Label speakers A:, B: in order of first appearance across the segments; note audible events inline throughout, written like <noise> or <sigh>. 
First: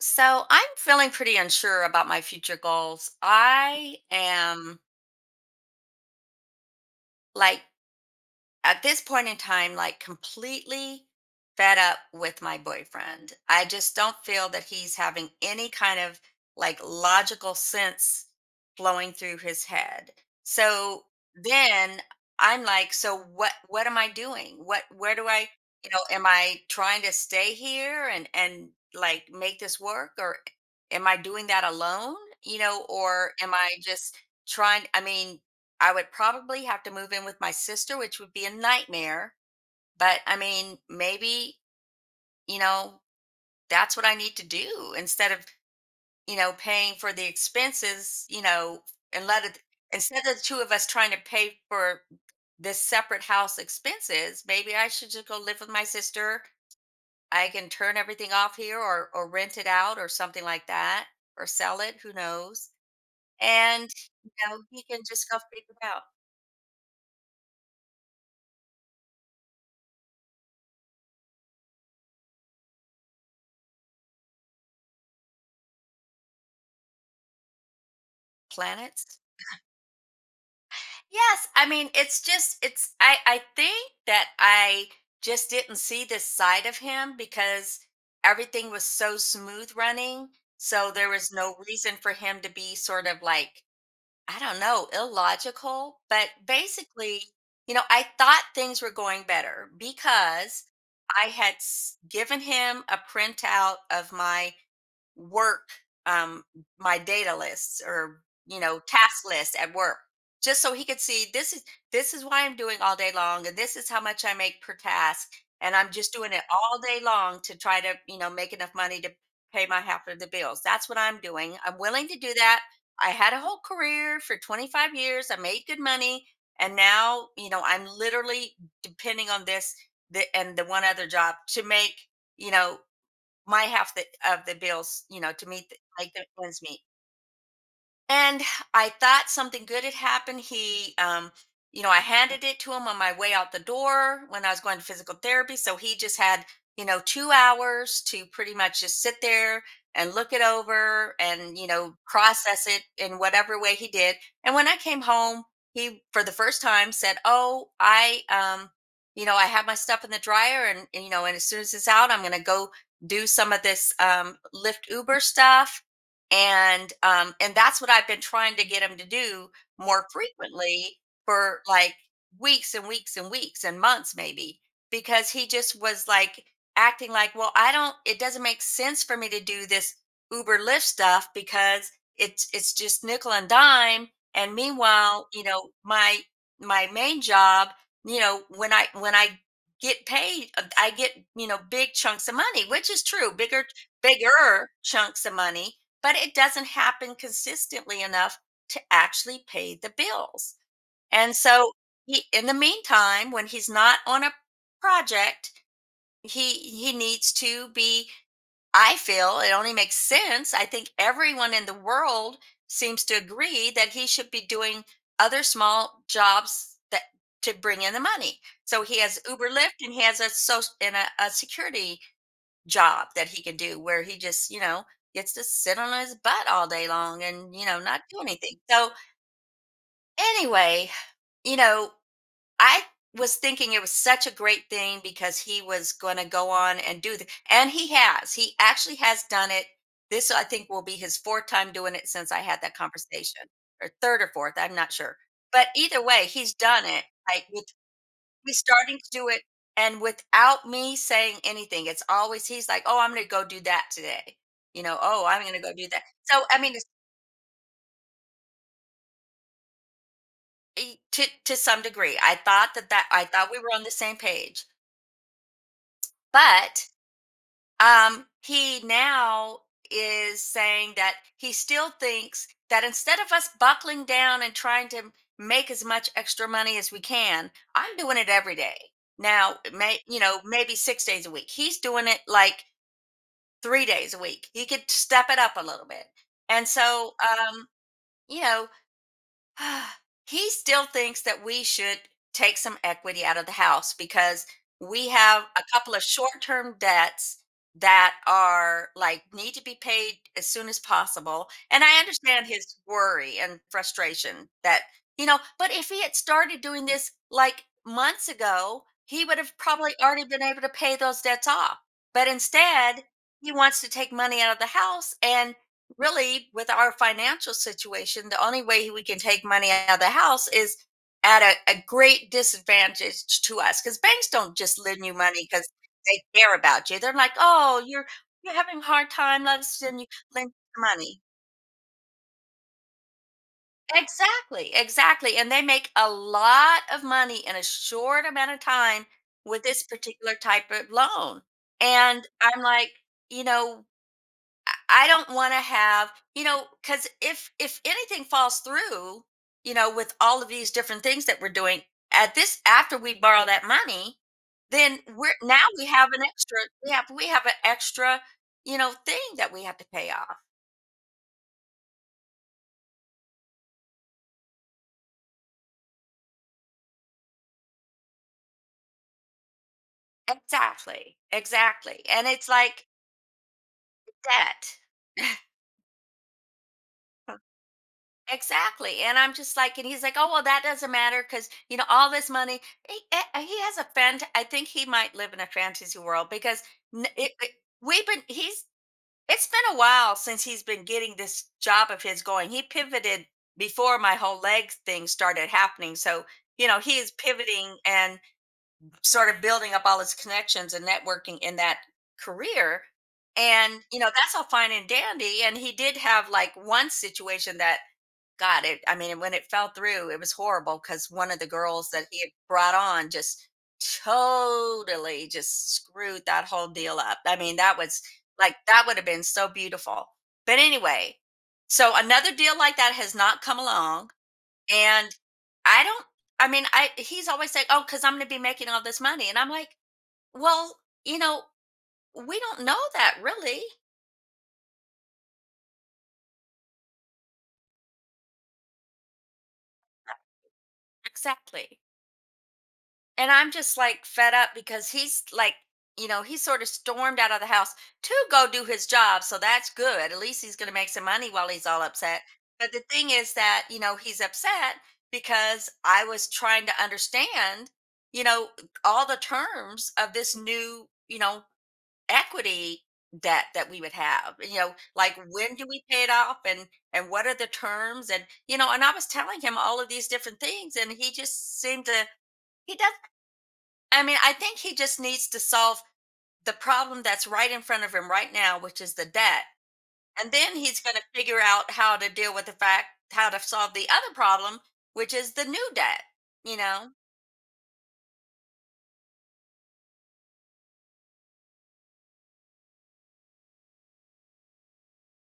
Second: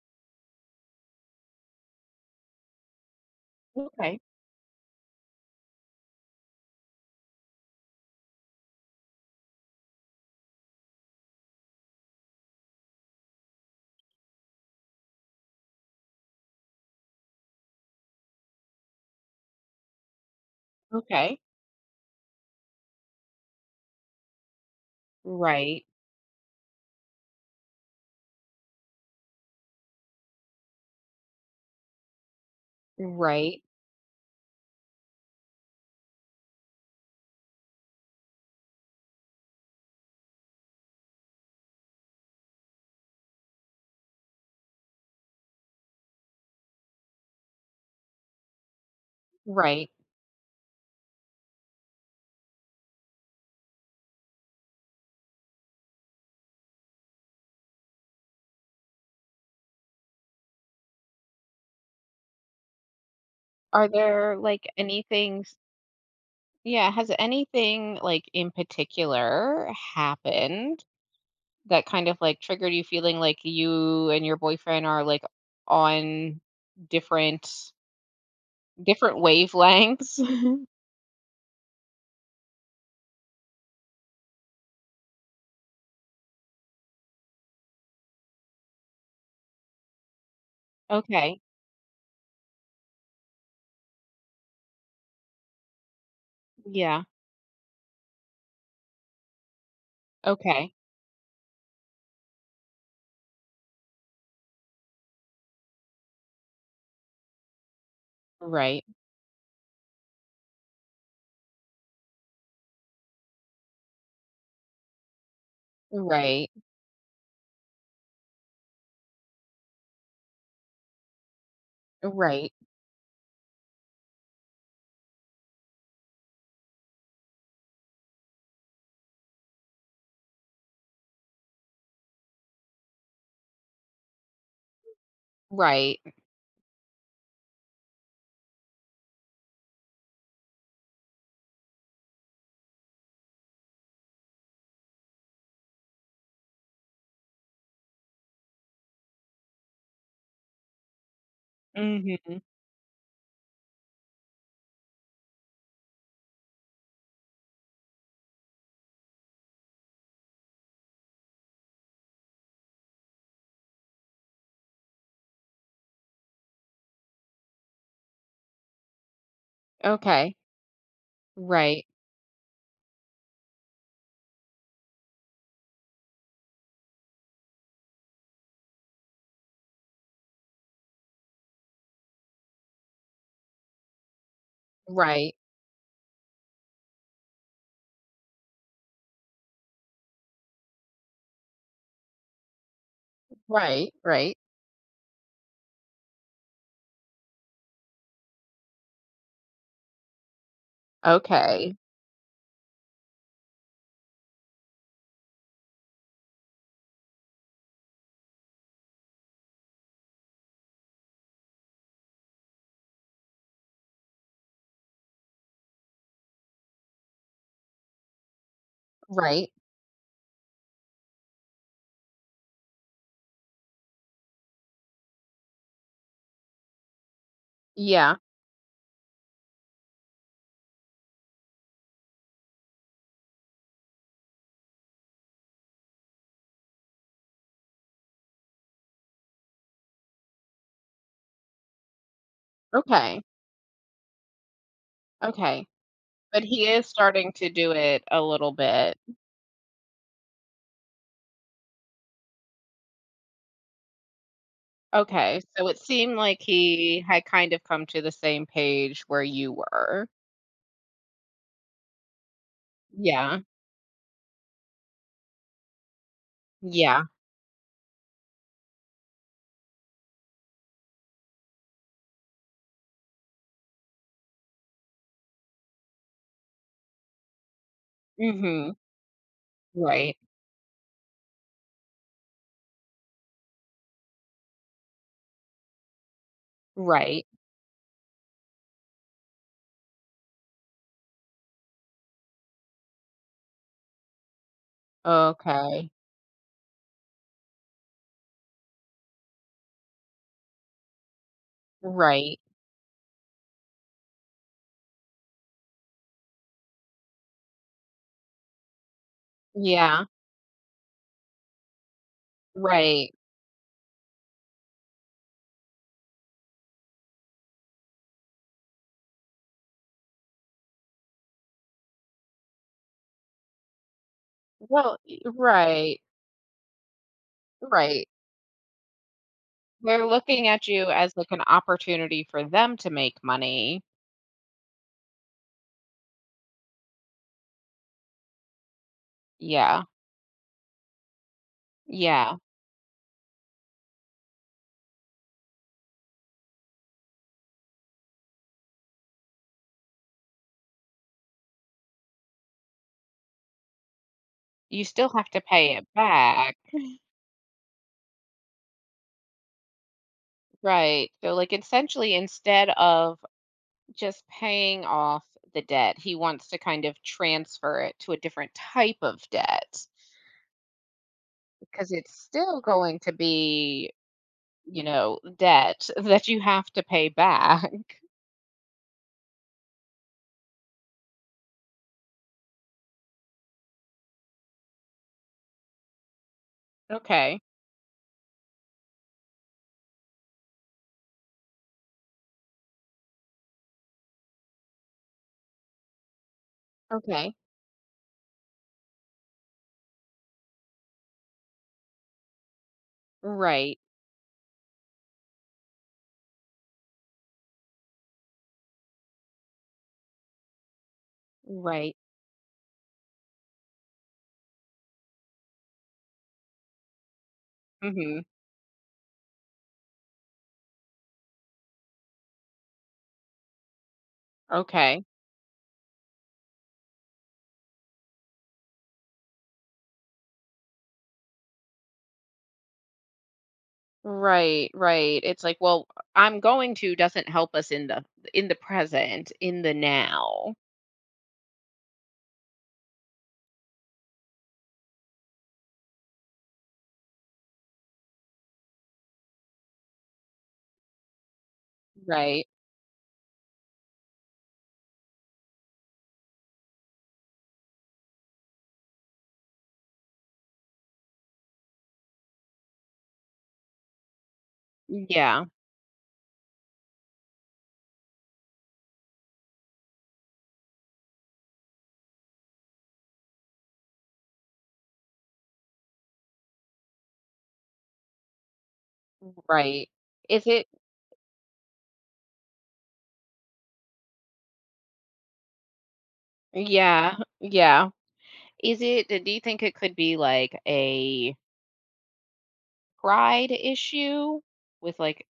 A: So I'm feeling pretty unsure about my future goals. I
B: Okay,
A: am like at this point in time, like completely fed up with my boyfriend. I just don't feel that he's having any kind of like logical sense flowing through his head. So
B: okay.
A: then I'm like, so what am I doing? What Where do I,
B: Right,
A: am I trying to stay here and like make this work, or am I doing that alone? Or am
B: right,
A: I just trying I mean, I would probably have to move in with my sister, which would be a nightmare. But I mean, maybe, you know, that's what I need to do instead of, paying for the expenses, and let it,
B: right.
A: instead of the two of us trying to pay for this separate house expenses. Maybe I should just go live with my sister. I can turn everything off here, or rent it out or something like that, or sell it. Who knows?
B: Are
A: And, you
B: there
A: know,
B: like
A: he can
B: any
A: just go
B: things
A: figure it out
B: Yeah, has anything like in particular happened that kind of like triggered you feeling like you and your boyfriend are like on different different
A: planets.
B: wavelengths? <laughs>
A: Yes, I mean, it's just it's I think that I just didn't see this side of him because everything was so smooth running, so there was
B: Okay.
A: no reason for him to be sort of like, I don't know, illogical. But
B: Yeah.
A: basically, I thought things were going better because
B: Okay.
A: I had given him a printout of my work, um, my data lists, or
B: Right.
A: task lists at work, just so he could see this is why I'm doing all day long, and this is how much I make per task, and I'm just doing it
B: Right.
A: all day long to try to make enough money to pay my half of the bills. That's what I'm doing. I'm willing to do
B: Right.
A: that. I had a whole career for 25 years. I made good money, and now I'm literally depending on this, and the one other job to make, you know my half the of the bills, to meet the
B: Right.
A: make the ends meet. And I thought something good had happened. He, I handed it to him on my way out the door when I was going to physical therapy. So he just had, 2 hours to pretty much just sit there and look it over and,
B: Mhm.
A: process it in whatever way he did. And when I came home, he, for the first time, said, "Oh, I, I have my stuff in the dryer, and as soon as it's out, I'm going to go do some of this Lyft Uber stuff." And that's what I've been trying to get him to do more
B: Okay.
A: frequently for
B: Right.
A: like weeks and weeks and weeks and months maybe, because he just was like acting like, "Well, I don't it doesn't make sense for me to do this Uber Lyft stuff because it's just nickel and dime." And meanwhile,
B: Right.
A: my main job, when I get paid, I get, big chunks of money, which is true. Bigger
B: Right. Right.
A: chunks of money, but it doesn't happen consistently enough to actually pay the bills. And so
B: Okay.
A: he, in the meantime, when he's not on a project, he needs to be, I feel it only makes sense. I think everyone in the world seems to agree that he should be doing other small jobs that to bring in the money. So he has Uber
B: Right.
A: Lyft, and he has a social and a security job that he can do where he just, gets to sit on his butt all day long and, not
B: Yeah.
A: do anything. So, anyway, you know, I was thinking it was such a great thing because he was going to go on and do the and he has. He actually has done it. This, I think, will be his fourth time doing it since I had that
B: Okay.
A: conversation, or third or fourth. I'm not sure.
B: Okay.
A: But either way,
B: But
A: he's
B: he
A: done
B: is
A: it
B: starting
A: like
B: to
A: with
B: do it a little
A: He's
B: bit.
A: starting to do it, and without me saying anything, it's always he's like, "Oh, I'm gonna go do that today," "Oh,
B: Okay.
A: I'm gonna
B: So
A: go
B: it
A: do that."
B: seemed like
A: So, I mean, it's,
B: he had kind of come to the same page where you were.
A: e- to some degree, I thought that that I
B: Yeah.
A: thought we were on the same page. But
B: Yeah.
A: he now is saying that he still thinks that instead of us buckling down and trying to make as much extra money as we can, I'm doing it every day.
B: Mhm.
A: Now, it may,
B: Right.
A: maybe 6 days a week, he's doing it like 3 days a week. He could step it up a little bit. And so,
B: Right.
A: you know, <sighs> he still thinks that we should take some equity out of the house because we have a
B: Okay.
A: couple of short-term debts that are like need to be paid as soon as possible. And I
B: Right.
A: understand his worry and frustration. That you know but if he had started doing this like months ago, he would have probably
B: Yeah.
A: already been able to pay those debts off. But instead,
B: Right.
A: he wants to take money out of the house. And really, with our financial situation, the only way we can take money out of the house is at a great disadvantage to us, because banks don't just
B: Well,
A: lend you money because
B: right.
A: they care about you. They're like, "Oh,
B: Right.
A: you're having a hard time. Let's send
B: They're
A: you
B: looking
A: lend
B: at
A: you
B: you as
A: money."
B: like an opportunity for them to make money.
A: Exactly, exactly. And they make a lot of money in a short amount of time with this
B: Yeah.
A: particular type of loan. And
B: Yeah.
A: I'm like, you know I don't want to have, because if anything falls through, with all of these different things that we're doing, at this after we borrow that money,
B: You
A: then
B: still have
A: we're
B: to
A: now
B: pay
A: we
B: it
A: have an extra
B: back.
A: we have an extra, thing that we have to pay off.
B: Right. So, like, essentially, instead of just paying off the debt, he wants to kind of transfer it to a different type of debt
A: Exactly.
B: because
A: Exactly.
B: it's
A: And it's
B: still
A: like
B: going to be,
A: debt.
B: debt <laughs> that you have to pay
A: <laughs>
B: back.
A: Exactly. And I'm just like, and he's like, "Oh, well, that doesn't matter because, all this money," he, eh, eh, he has a fant. I think he might live in a fantasy world, because n- it,
B: Okay.
A: it- we've been, he's, it's been a while since he's been getting this job of his going. He pivoted before my whole leg thing started happening. So, he is
B: Okay.
A: pivoting and sort of building up all his connections and networking in that career. And,
B: Right.
A: that's all fine and dandy. And he did have like one situation that, God, it I mean, when it fell through, it was horrible, because one of the girls
B: Right.
A: that he had brought on just totally just screwed that whole deal up. I mean, that was
B: Hmm.
A: like that would have been so beautiful. But anyway, so another deal like that has not come along.
B: Okay.
A: And I don't I mean, I he's always saying, "Oh, because I'm gonna be making all this money." And I'm like, well, you know, we don't know that really.
B: Right. Right. It's like, well, I'm going to doesn't help us in the present, in the now.
A: Exactly. And I'm just like fed up, because he's like, he sort of stormed out of the house to go do his job. So that's good. At least he's going to make some money while he's all upset.
B: Right.
A: But the thing is that, he's upset because I was trying to understand, you know, all the terms of this new, equity debt that we would have. Like,
B: Yeah.
A: when do we pay it off, and what are the terms? And and I was telling him all of these different things, and he just seemed to he doesn't I mean, I think he just needs to solve the problem that's right in front of him right now, which is the debt.
B: Right.
A: And
B: Is
A: then
B: it
A: he's going to figure out how to deal with how to solve the other problem, which is the new debt. You know,
B: Yeah, yeah. Is it Do you think it could be like a pride issue with like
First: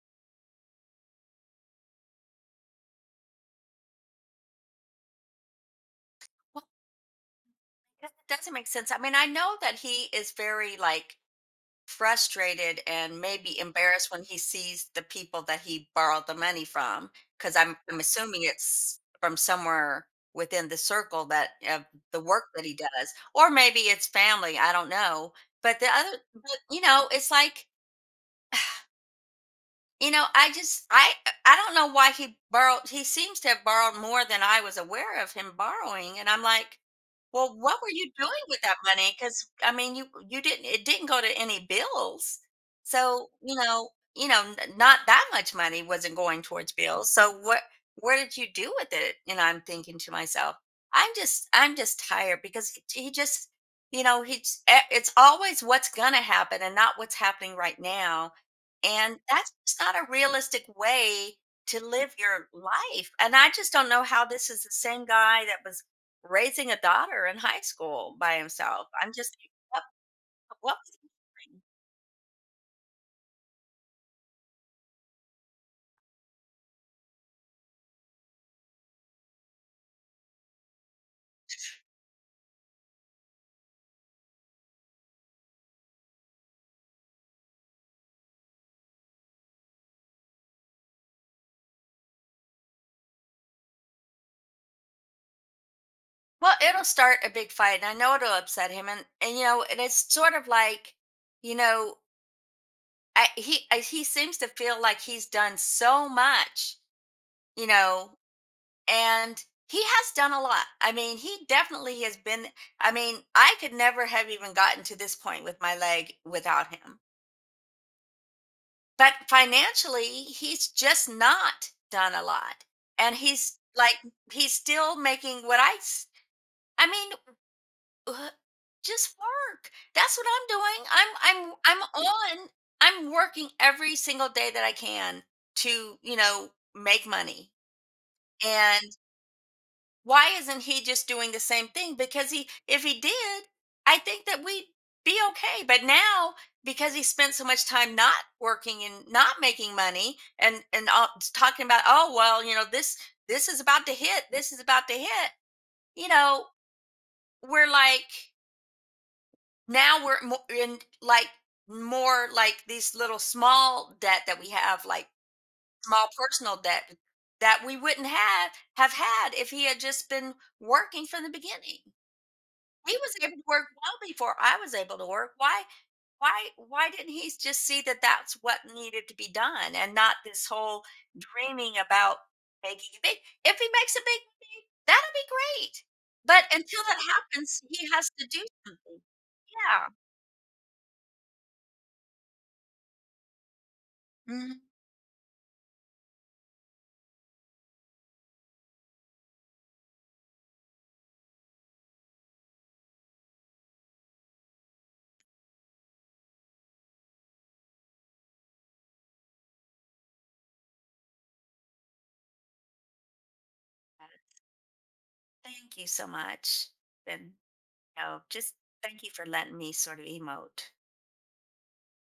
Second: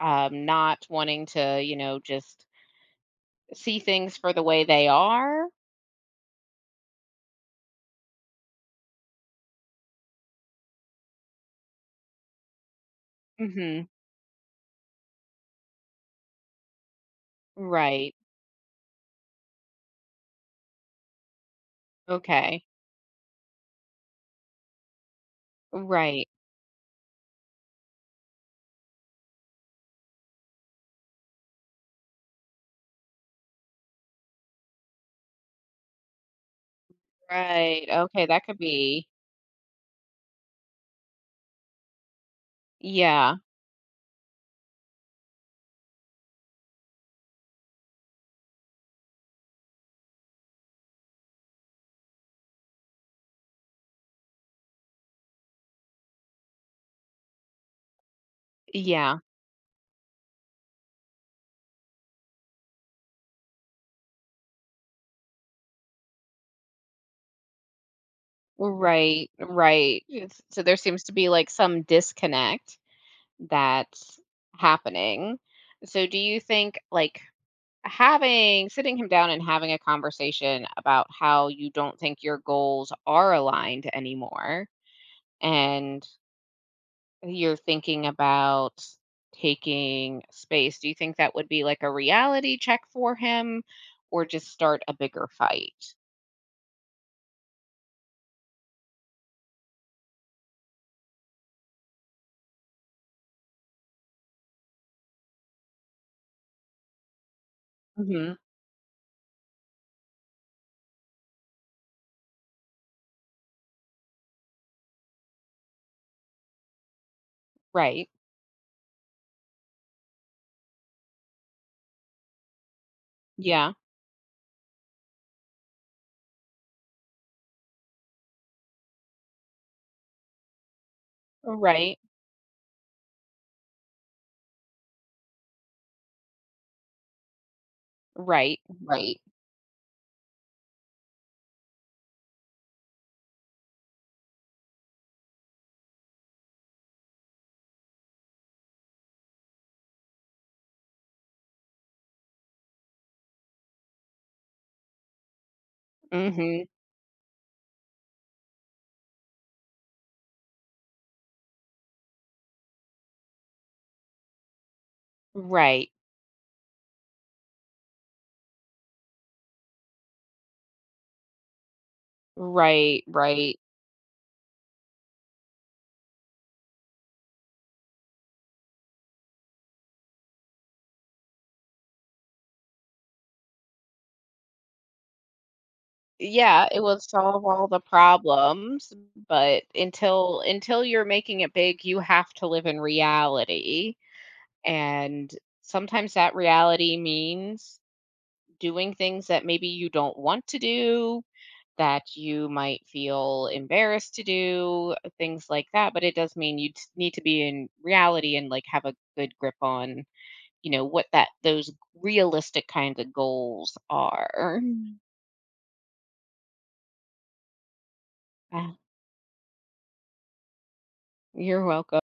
B: not wanting to, just see things for the way they are?
A: well, that doesn't make sense. I mean, I know that he is very like frustrated and maybe
B: Mhm.
A: embarrassed when he sees the people that he borrowed the money from, because I'm
B: Right.
A: assuming it's from somewhere within the circle that of the work
B: Okay.
A: that he does, or maybe it's family, I don't know. but the other
B: Right.
A: but you know, it's like, I just I don't know why he borrowed. He seems to have borrowed more than I was aware of him borrowing, and I'm like, well, what
B: Right.
A: were you
B: Okay,
A: doing
B: that could
A: with that
B: be.
A: money? Because I mean, you didn't it didn't go to any bills, so
B: Yeah.
A: not that much money wasn't going towards bills. So what where did you do with it? And I'm thinking to myself, I'm just tired, because he just you know he's eh, it's always what's gonna happen and not what's happening right now, and
B: Yeah.
A: that's just not a realistic way to live your life. And I just don't know how this is the same guy that was raising a daughter in high school by himself.
B: Right.
A: What,
B: Right. So there
A: what was
B: seems
A: he
B: to be like
A: doing?
B: some disconnect that's happening. So do you think like having sitting him down and having a conversation about how you don't think your goals are aligned anymore and you're thinking about taking space, do you think that would be like a reality check for him or just start a bigger fight?
A: Well, it'll start a big fight, and I know it'll upset him, and it's sort of like, you know, he seems to feel like he's done so much, you know,
B: Mhm.
A: and he has done a lot. I mean, he definitely has been. I mean, I could never have even gotten to this point with my leg without him.
B: Right.
A: But financially, he's just not done a lot. And he's
B: Yeah.
A: like, he's still making I mean, uh, just work. That's what I'm doing. I'm, I'm,
B: Right.
A: I'm on, I'm working every single day that I can to, make money.
B: Right. Right.
A: Why isn't he just doing the same thing? Because he if he did, I think that we'd be okay. But now, because he spent so much time not working and not making money, and all, talking about, "Oh well, this is about to hit, this is about to hit," you know
B: Mhm.
A: we're like, now we're in like more like these little small debt that we have, like
B: Right.
A: small personal debt that we wouldn't have had if he had just been working from the beginning. He
B: Right.
A: was able to
B: Right.
A: work well before I was able to work. Why didn't he just see that that's what needed to be done, and not this whole dreaming about making a big if he makes a big movie, that'll be great. But
B: Yeah, it
A: until
B: will
A: that
B: solve
A: happens,
B: all the
A: he has to do
B: problems,
A: something.
B: but
A: Yeah.
B: until you're making it big, you have to live in reality,
A: Mhm.
B: and sometimes that reality means doing things that maybe you don't want to do, that you might feel embarrassed to do, things like that, but it does mean you need to be in reality and like have a good grip on, what that those realistic kinds of goals are. <sighs>
A: Thank you so much. And just
B: Ah.
A: thank you for letting me sort of emote.
B: You're welcome.